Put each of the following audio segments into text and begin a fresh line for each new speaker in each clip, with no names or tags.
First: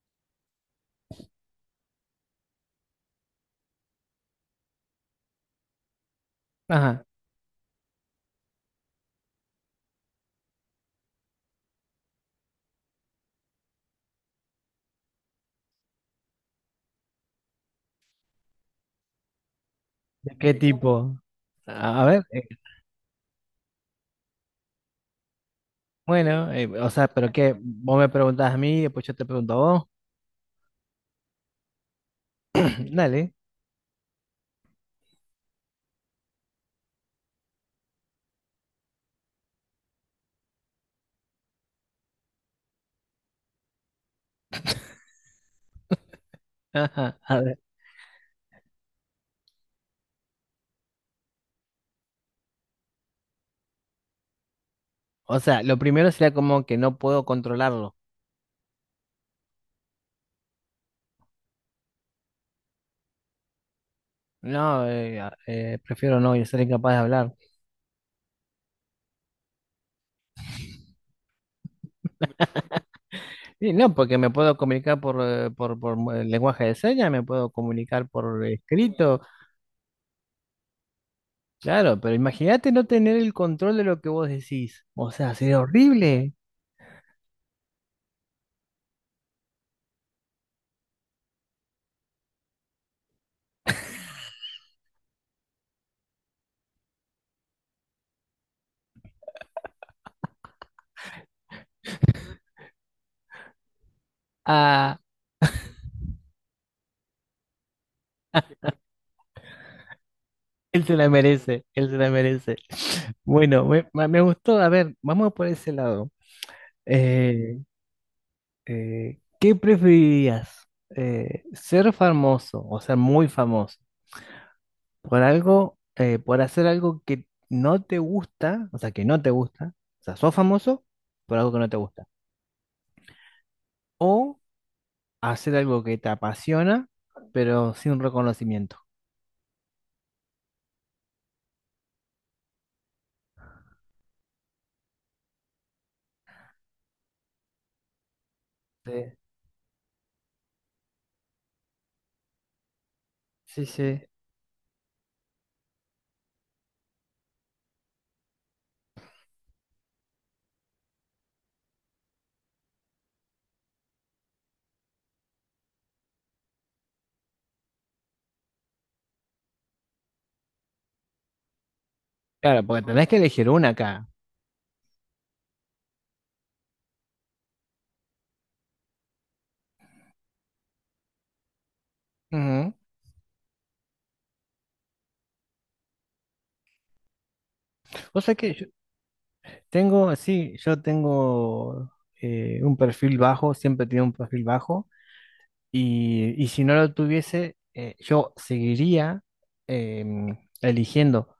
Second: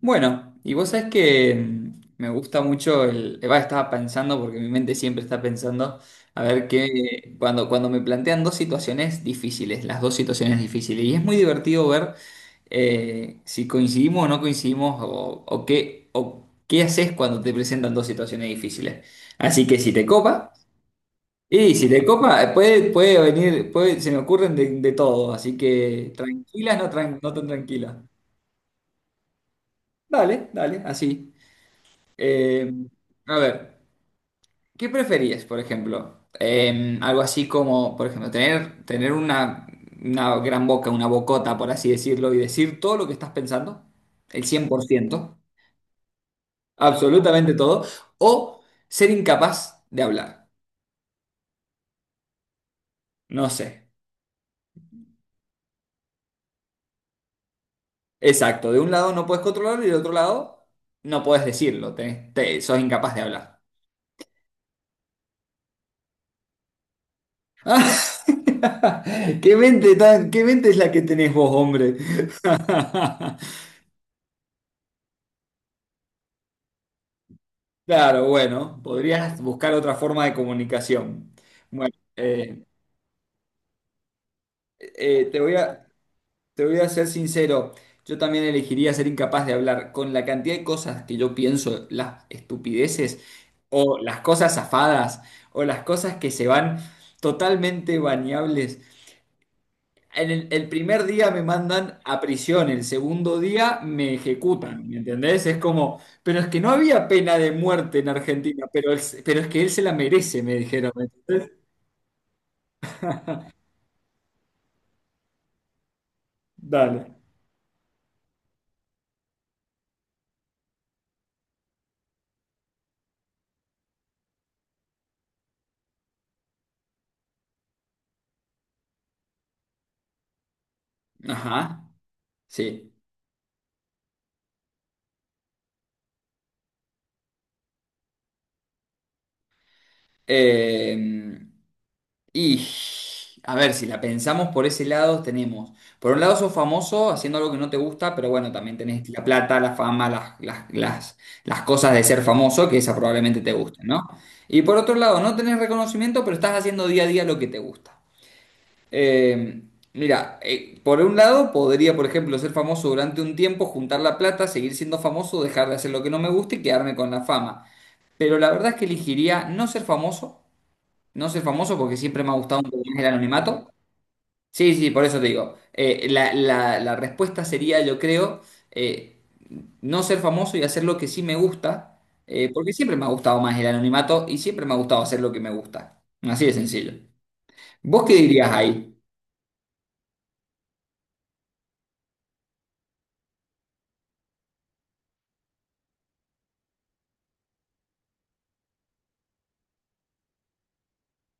Bueno, y vos sabés que me gusta mucho estaba pensando, porque mi mente siempre está pensando, a ver
Ajá.
qué. Cuando me plantean dos situaciones difíciles, las dos situaciones difíciles. Y es muy divertido ver si coincidimos o no coincidimos, o qué, o qué haces cuando te presentan dos situaciones difíciles. Así que si te
¿De
copa,
qué tipo?
y si
A
te
a ver,
copa,
eh,
puede venir, se me ocurren de todo. Así que
bueno,
tranquila,
o
no,
sea, pero
no tan
qué, vos
tranquila.
me preguntás a mí y después yo te pregunto a vos.
Dale, dale, así. Eh,
Dale,
a ver, ¿qué preferías, por ejemplo? Algo así como, por ejemplo, tener una gran boca, una bocota, por así decirlo, y decir todo lo que estás pensando, el 100%,
ajá, a
absolutamente
ver.
todo, o ser incapaz de hablar. No sé.
O sea, lo primero sería como que no puedo controlarlo.
Exacto, de un lado no puedes controlarlo y del otro lado no puedes decirlo, sos incapaz de hablar.
No, prefiero no y ser incapaz de hablar.
¿Qué mente es la que tenés vos, hombre?
Y no, porque me puedo comunicar por lenguaje de señas, me puedo comunicar
Claro,
por
bueno,
escrito,
podrías buscar otra forma de comunicación. Bueno,
claro, pero imagínate no tener el control de lo que vos decís. O
eh,
sea,
te voy
sería
a,
horrible.
te voy a ser sincero. Yo también elegiría ser incapaz de hablar con la cantidad de cosas que yo pienso: las estupideces o las cosas zafadas o las cosas que se van totalmente bañables. En el primer día me mandan a prisión, el segundo día me ejecutan, ¿me
Ah,
entendés? Es como, pero es que no había pena de muerte en Argentina. Pero es que él se la merece, me
él
dijeron,
se
¿me
la
entendés?
merece, él se la merece. Bueno, me gustó. A ver, vamos por ese lado.
Dale.
Eh, ¿Qué preferirías? ¿Ser famoso o ser muy famoso por algo, por hacer algo que no te gusta, o sea, que no te gusta, o sea, sos famoso por algo que no te
Ajá,
gusta,
sí.
o hacer algo que te apasiona, pero sin reconocimiento?
Eh, Y a ver, si la pensamos por ese lado, tenemos, por un lado sos famoso haciendo algo que no te gusta, pero bueno, también
Sí,
tenés la plata, la fama, las cosas de ser famoso, que esa probablemente te
sí,
gusten,
sí.
¿no? Y por otro lado, no tenés reconocimiento, pero estás haciendo día a día lo que te gusta. Eh, Mira, por un lado podría, por ejemplo, ser famoso durante un tiempo, juntar la plata, seguir siendo famoso, dejar de hacer lo que no me gusta y quedarme con la fama. Pero la verdad es que elegiría no ser famoso. No soy famoso porque siempre me ha gustado
Claro,
un
porque
poco más el
tenés que elegir una
anonimato.
acá.
Sí, sí, por eso te digo. La respuesta sería, yo creo, eh, no ser famoso y hacer lo que sí me gusta, porque
Ujú.
siempre me ha gustado más el anonimato y siempre me ha gustado hacer lo que me gusta. Así de sencillo. ¿Vos qué
O sea que
dirías ahí?
tengo, sí, yo tengo un perfil bajo, siempre he tenido un perfil bajo, y si no lo tuviese, yo seguiría em, eligiendo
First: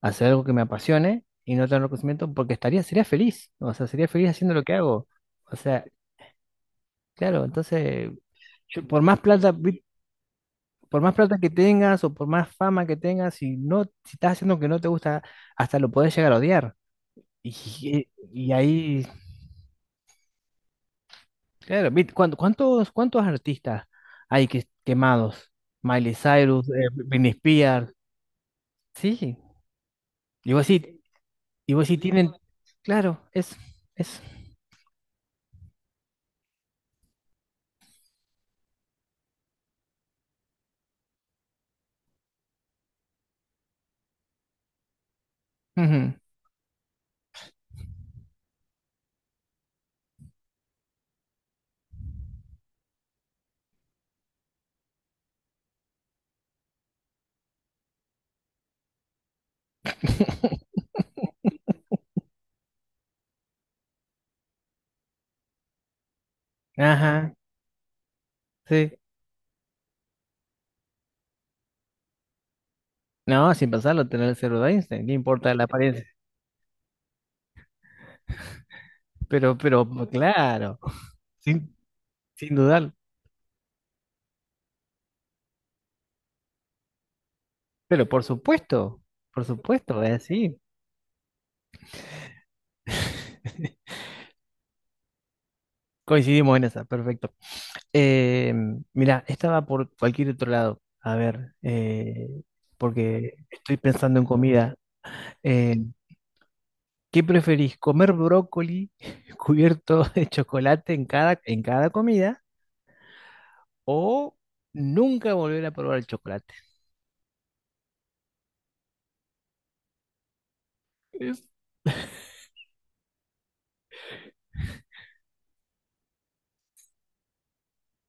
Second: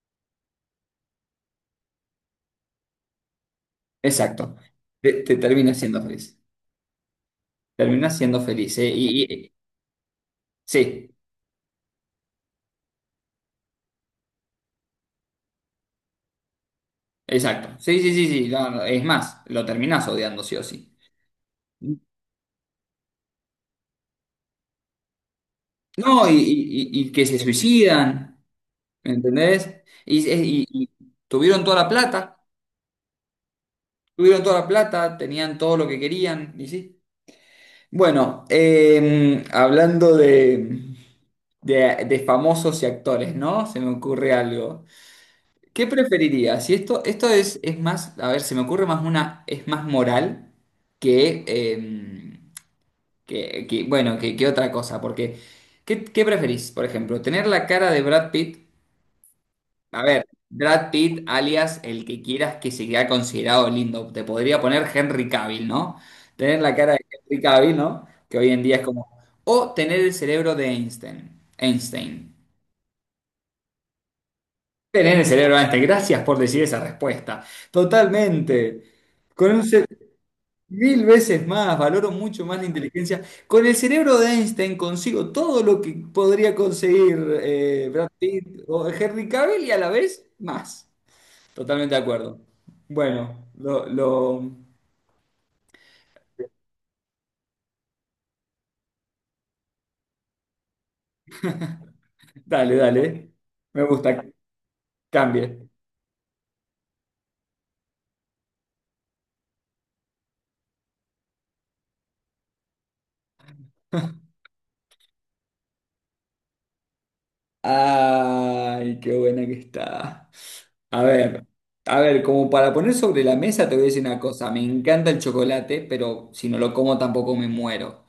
hacer algo que me apasione y no tener reconocimiento porque estaría, sería feliz, o sea, sería feliz haciendo
Exacto.
lo que hago.
Te
O
terminas
sea,
siendo feliz.
claro, entonces,
Terminas siendo feliz. eh,
por más
Y,
plata,
y-
por
sí,
más plata que tengas o por más fama que tengas, si no, si estás haciendo lo que no te gusta, hasta lo podés llegar a odiar.
exacto. Sí,
Y,
sí, sí, sí.
y
No, no, es
ahí
más, lo terminás odiando sí o sí.
Claro, ¿cuánto- ¿cuántos, cuántos artistas hay que, quemados? Miley
No, y,
Cyrus,
y- y- y que
Britney
se
Spears,
suicidan. ¿Me
sí, sí.
entendés? Y,
Y
y-
vos
y
sí,
tuvieron
y
toda
vos
la
sí tienen,
plata,
claro, es, es.
tuvieron toda la plata, tenían todo lo que querían, y sí. Bueno, hablando de famosos y actores, ¿no? Se me ocurre algo. ¿Qué
Ujú.
preferirías? Si esto es más, a ver, se me ocurre más una, es más moral que, bueno, que otra cosa, porque ¿qué preferís? Por ejemplo, ¿tener la cara de Brad Pitt? A ver, Brad Pitt, alias el que quieras que se quede considerado lindo. Te podría poner Henry Cavill, ¿no? Tener la cara de
Ajá,
Henry Cavill, ¿no? Que hoy en día es
sí.
como. O tener el cerebro de Einstein. Einstein.
No, sin pasarlo, tener el cero de Einstein, ¿qué
Tener el cerebro
importa
de
la
Einstein.
apariencia?
Gracias por decir esa respuesta. Totalmente. Con un ce-
Pero, claro,
mil veces
sin,
más, valoro mucho
sin
más la
dudar.
inteligencia. Con el cerebro de Einstein consigo todo lo que podría conseguir Brad
Pero
Pitt o Henry
por
Cavill y a la
supuesto, es
vez
así.
más. Totalmente de acuerdo. Bueno.
Coincidimos en esa, perfecto. Eh, Mira, estaba por cualquier otro lado. A ver,
Dale, dale.
porque estoy
Me
pensando
gusta.
en comida.
Cambie.
Eh, ¿Qué preferís? ¿Comer brócoli cubierto de chocolate en cada comida o nunca volver a probar el chocolate?
Ay, qué buena que está. A ver,
Es-
a ver, como para poner sobre la mesa te voy a decir una cosa. Me encanta el chocolate, pero si no lo como tampoco me muero.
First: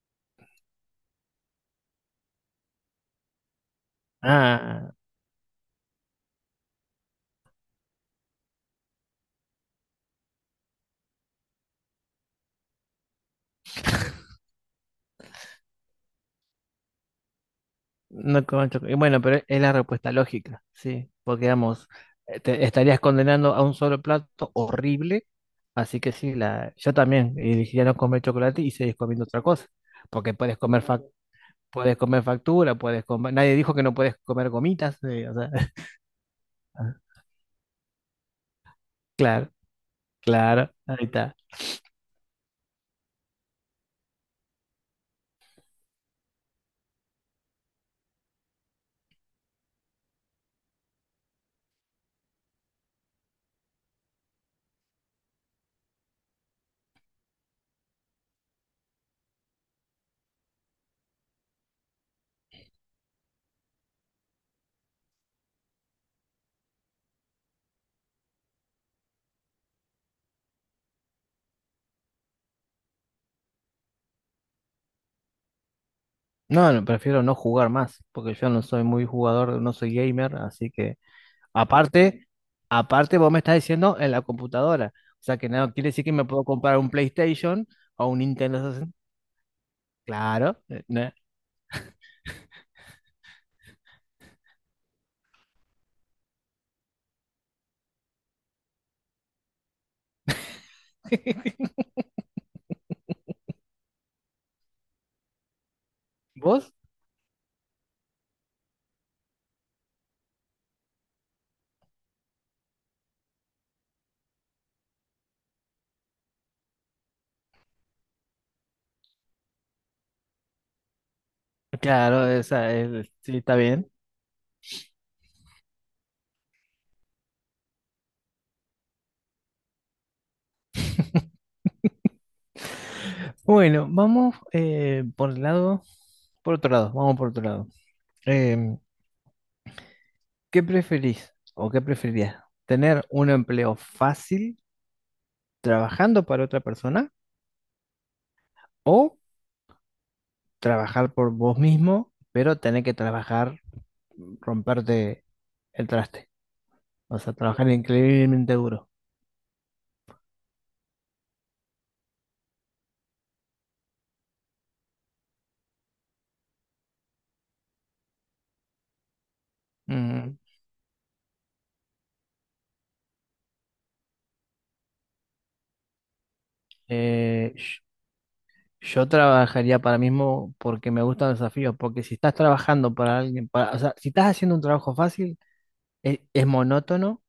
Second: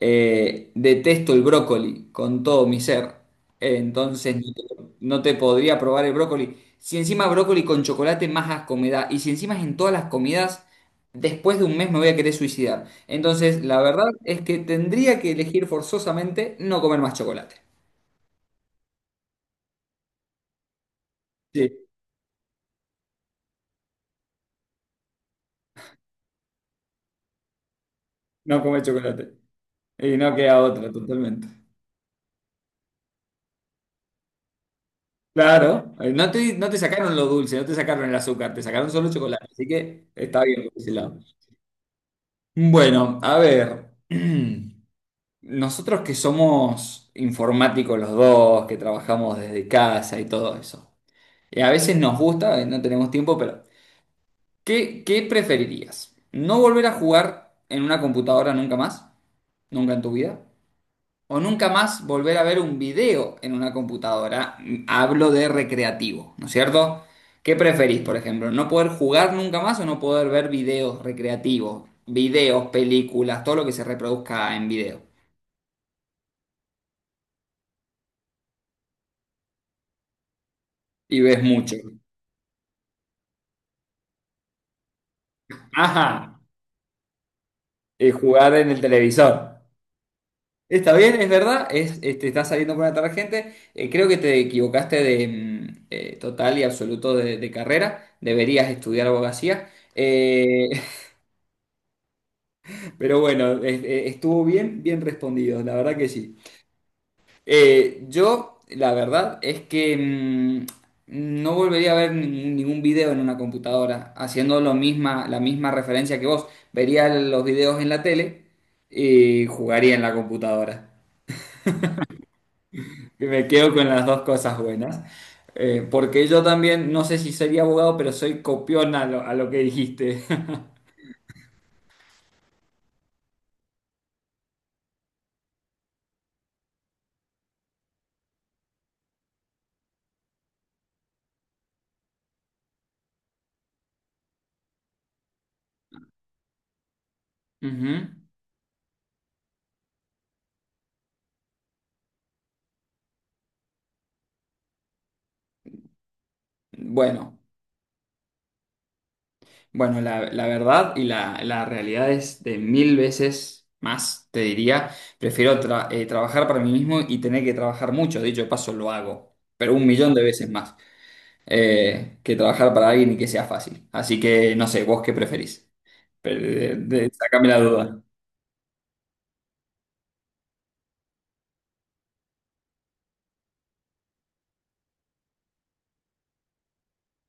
Detesto el brócoli con todo mi ser. Entonces, no
Ah,
te, no te podría probar el brócoli. Si encima brócoli con chocolate, más asco me da. Y si encima es en todas las comidas, después de un mes me voy a querer suicidar. Entonces, la verdad es que tendría que elegir forzosamente no comer más chocolate.
no con chocolate. Bueno, pero es la respuesta lógica, sí, porque
Sí,
digamos, te estarías condenando a un solo plato horrible, así que sí, la, yo también elegiría no comer
no
chocolate y
comer
seguir comiendo
chocolate.
otra cosa,
Y
porque
no queda otra, totalmente.
puedes comer factura, puedes comer, nadie dijo que no puedes comer gomitas, o sea,
Claro, no te sacaron lo dulce, no te sacaron el azúcar, te sacaron solo chocolate.
claro,
Así que está bien por
claro,
ese
ahí
lado.
está.
Bueno, a ver. Nosotros que somos informáticos los dos, que trabajamos desde casa y todo eso. Y a veces nos gusta, no tenemos tiempo. Pero, ¿qué preferirías? ¿No volver a jugar en una computadora nunca más? ¿Nunca en tu vida? ¿O nunca más volver a ver un video en una computadora? Hablo de recreativo, ¿no es cierto? ¿Qué preferís, por ejemplo? ¿No poder jugar nunca más o no poder ver videos recreativos? Videos, películas, todo lo que se reproduzca en video.
No, no, prefiero no jugar más, porque yo no soy muy jugador, no soy gamer, así que
Y ves mucho.
aparte, aparte vos me estás diciendo en la computadora. O sea que no quiere decir que me
Ajá.
puedo comprar un PlayStation o un
Jugar en
Nintendo
el
60.
televisor.
Claro,
Está
¿no?
bien, es verdad, te está saliendo por una tarjeta. Creo que te equivocaste de total y absoluto de carrera. Deberías estudiar abogacía. Eh, pero bueno, estuvo bien, bien respondido, la verdad que sí.
¿Vos?
Yo, la verdad es que no volvería a ver ningún video en una computadora, haciendo la misma referencia que vos. Vería los videos en la tele y jugaría en la computadora.
Claro, esa es-
Que
sí,
Me
está
quedo con
bien.
las dos cosas buenas. Porque yo también, no sé si sería abogado, pero soy copión a lo que dijiste.
Bueno, vamos por el lado, por otro lado, vamos por otro lado. Em, ¿Qué preferís o qué preferirías? ¿Tener un empleo fácil trabajando para otra persona
Ujú.
o trabajar por vos mismo, pero tener que trabajar, romperte el traste? Vas a
Bueno,
trabajar increíblemente duro.
bueno, la verdad y la realidad es de mil veces más, te diría. Prefiero trabajar para mí mismo y tener que trabajar mucho. Dicho de paso, lo hago, pero un millón de
Ujú.
veces más que trabajar para alguien y que sea fácil. Así que no sé, vos qué preferís. Pero, sacame
Eh,
la
sh-
duda.
yo trabajaría para mí mismo porque me gustan los desafíos, porque si estás trabajando para alguien, para, o sea, si estás haciendo un trabajo fácil, es monótono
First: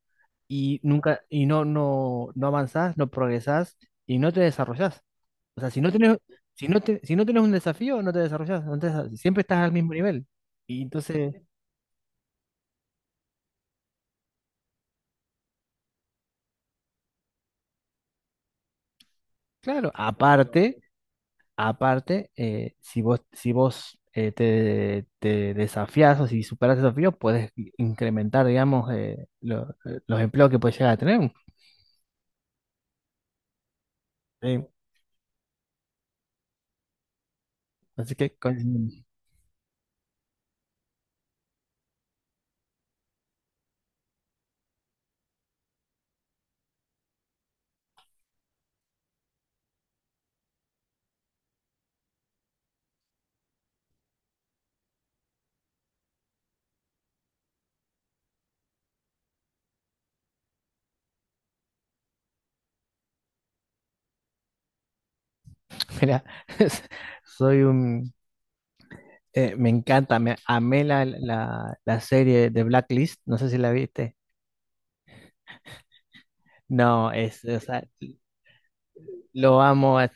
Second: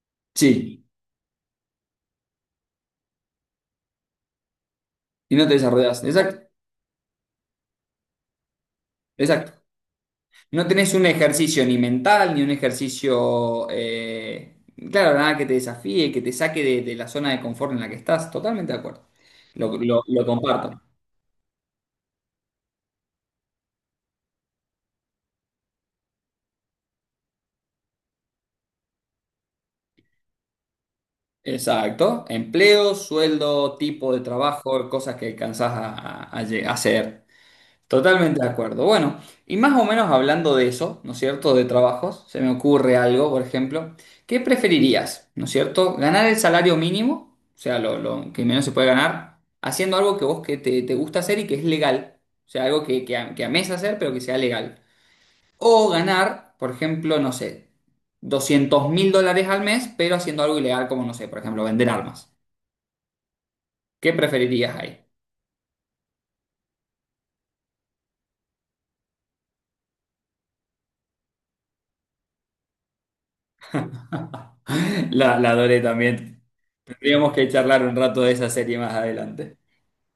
y
Sí,
nunca, y no, no, no avanzás, no progresás y no te desarrollás.
y no te
O sea, si no
desarrollas.
tenés,
Exacto,
si no te, si no tenés un desafío, no te desarrollás, no te desa- siempre
exacto.
estás al mismo nivel.
No
Y
tenés un
entonces,
ejercicio ni mental, ni un ejercicio, claro, nada que te desafíe, que te saque de la zona de confort en la que estás. Totalmente de acuerdo. Lo,
claro,
lo- lo comparto.
aparte. Aparte, si vos, si vos te, te desafías o si superas el desafío, puedes incrementar, digamos, los empleos que puedes llegar a tener.
Exacto. Empleo, sueldo, tipo de
Sí,
trabajo, cosas que alcanzás a hacer.
así que,
Totalmente de acuerdo. Bueno, y más o menos hablando de eso, ¿no es cierto? De trabajos, se me ocurre algo, por ejemplo, ¿qué preferirías? ¿No es cierto? ¿Ganar el salario mínimo, o sea, lo que menos se puede ganar, haciendo algo que te gusta hacer y que es legal, o sea, algo que ames hacer pero que sea legal? O ganar, por ejemplo, no sé, $200,000 al mes, pero haciendo algo ilegal como, no sé, por ejemplo, vender armas. ¿Qué preferirías ahí?
mira, soy un... Me encanta, me amé la, la, la serie de Blacklist, no sé si la viste.
La adoré también.
No,
Tendríamos
es,
que
o
charlar
sea,
un rato de esa serie más adelante.
Lo amo es-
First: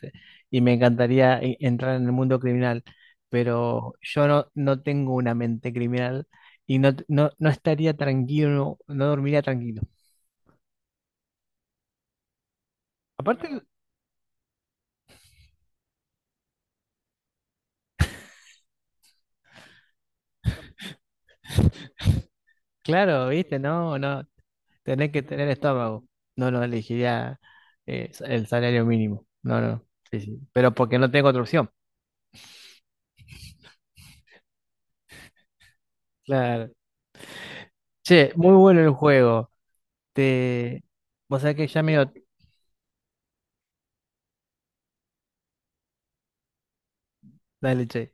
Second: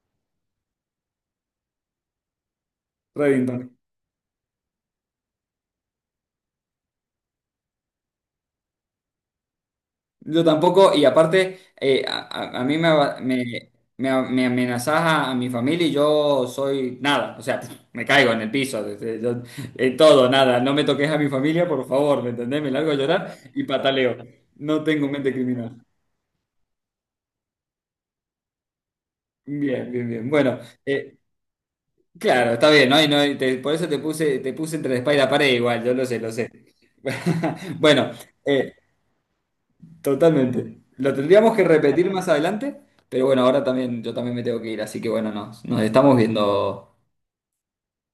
y me encantaría entrar en el mundo criminal,
Reddington.
pero yo no, no tengo una mente criminal y no, no, no estaría tranquilo, no dormiría tranquilo.
Yo tampoco. Y aparte, a mí me, aba- me,
Aparte,
me- me amenazás a mi familia, y yo soy nada. O sea, me caigo en el piso. Todo, nada. No me toques a mi familia, por favor, ¿me entendés? Me largo a
claro,
llorar
viste,
y
no,
pataleo.
no,
No tengo
tenés que
mente
tener
criminal.
estómago. No, no elegiría el salario mínimo. No, no,
Bien, bien,
sí,
bien.
sí.
Bueno,
Pero porque no
eh,
tengo otra opción.
claro, está bien, ¿no? Por eso te puse entre la espalda y la pared igual. Yo lo sé, lo sé.
Claro.
Bueno,
Che, muy
eh,
bueno el juego.
totalmente.
Te...
Lo
Vos
tendríamos
sabés
que
que ya me
repetir
dio...
más adelante, pero bueno, ahora también, yo también me tengo que ir, así que bueno, nos estamos viendo.
Dale, che.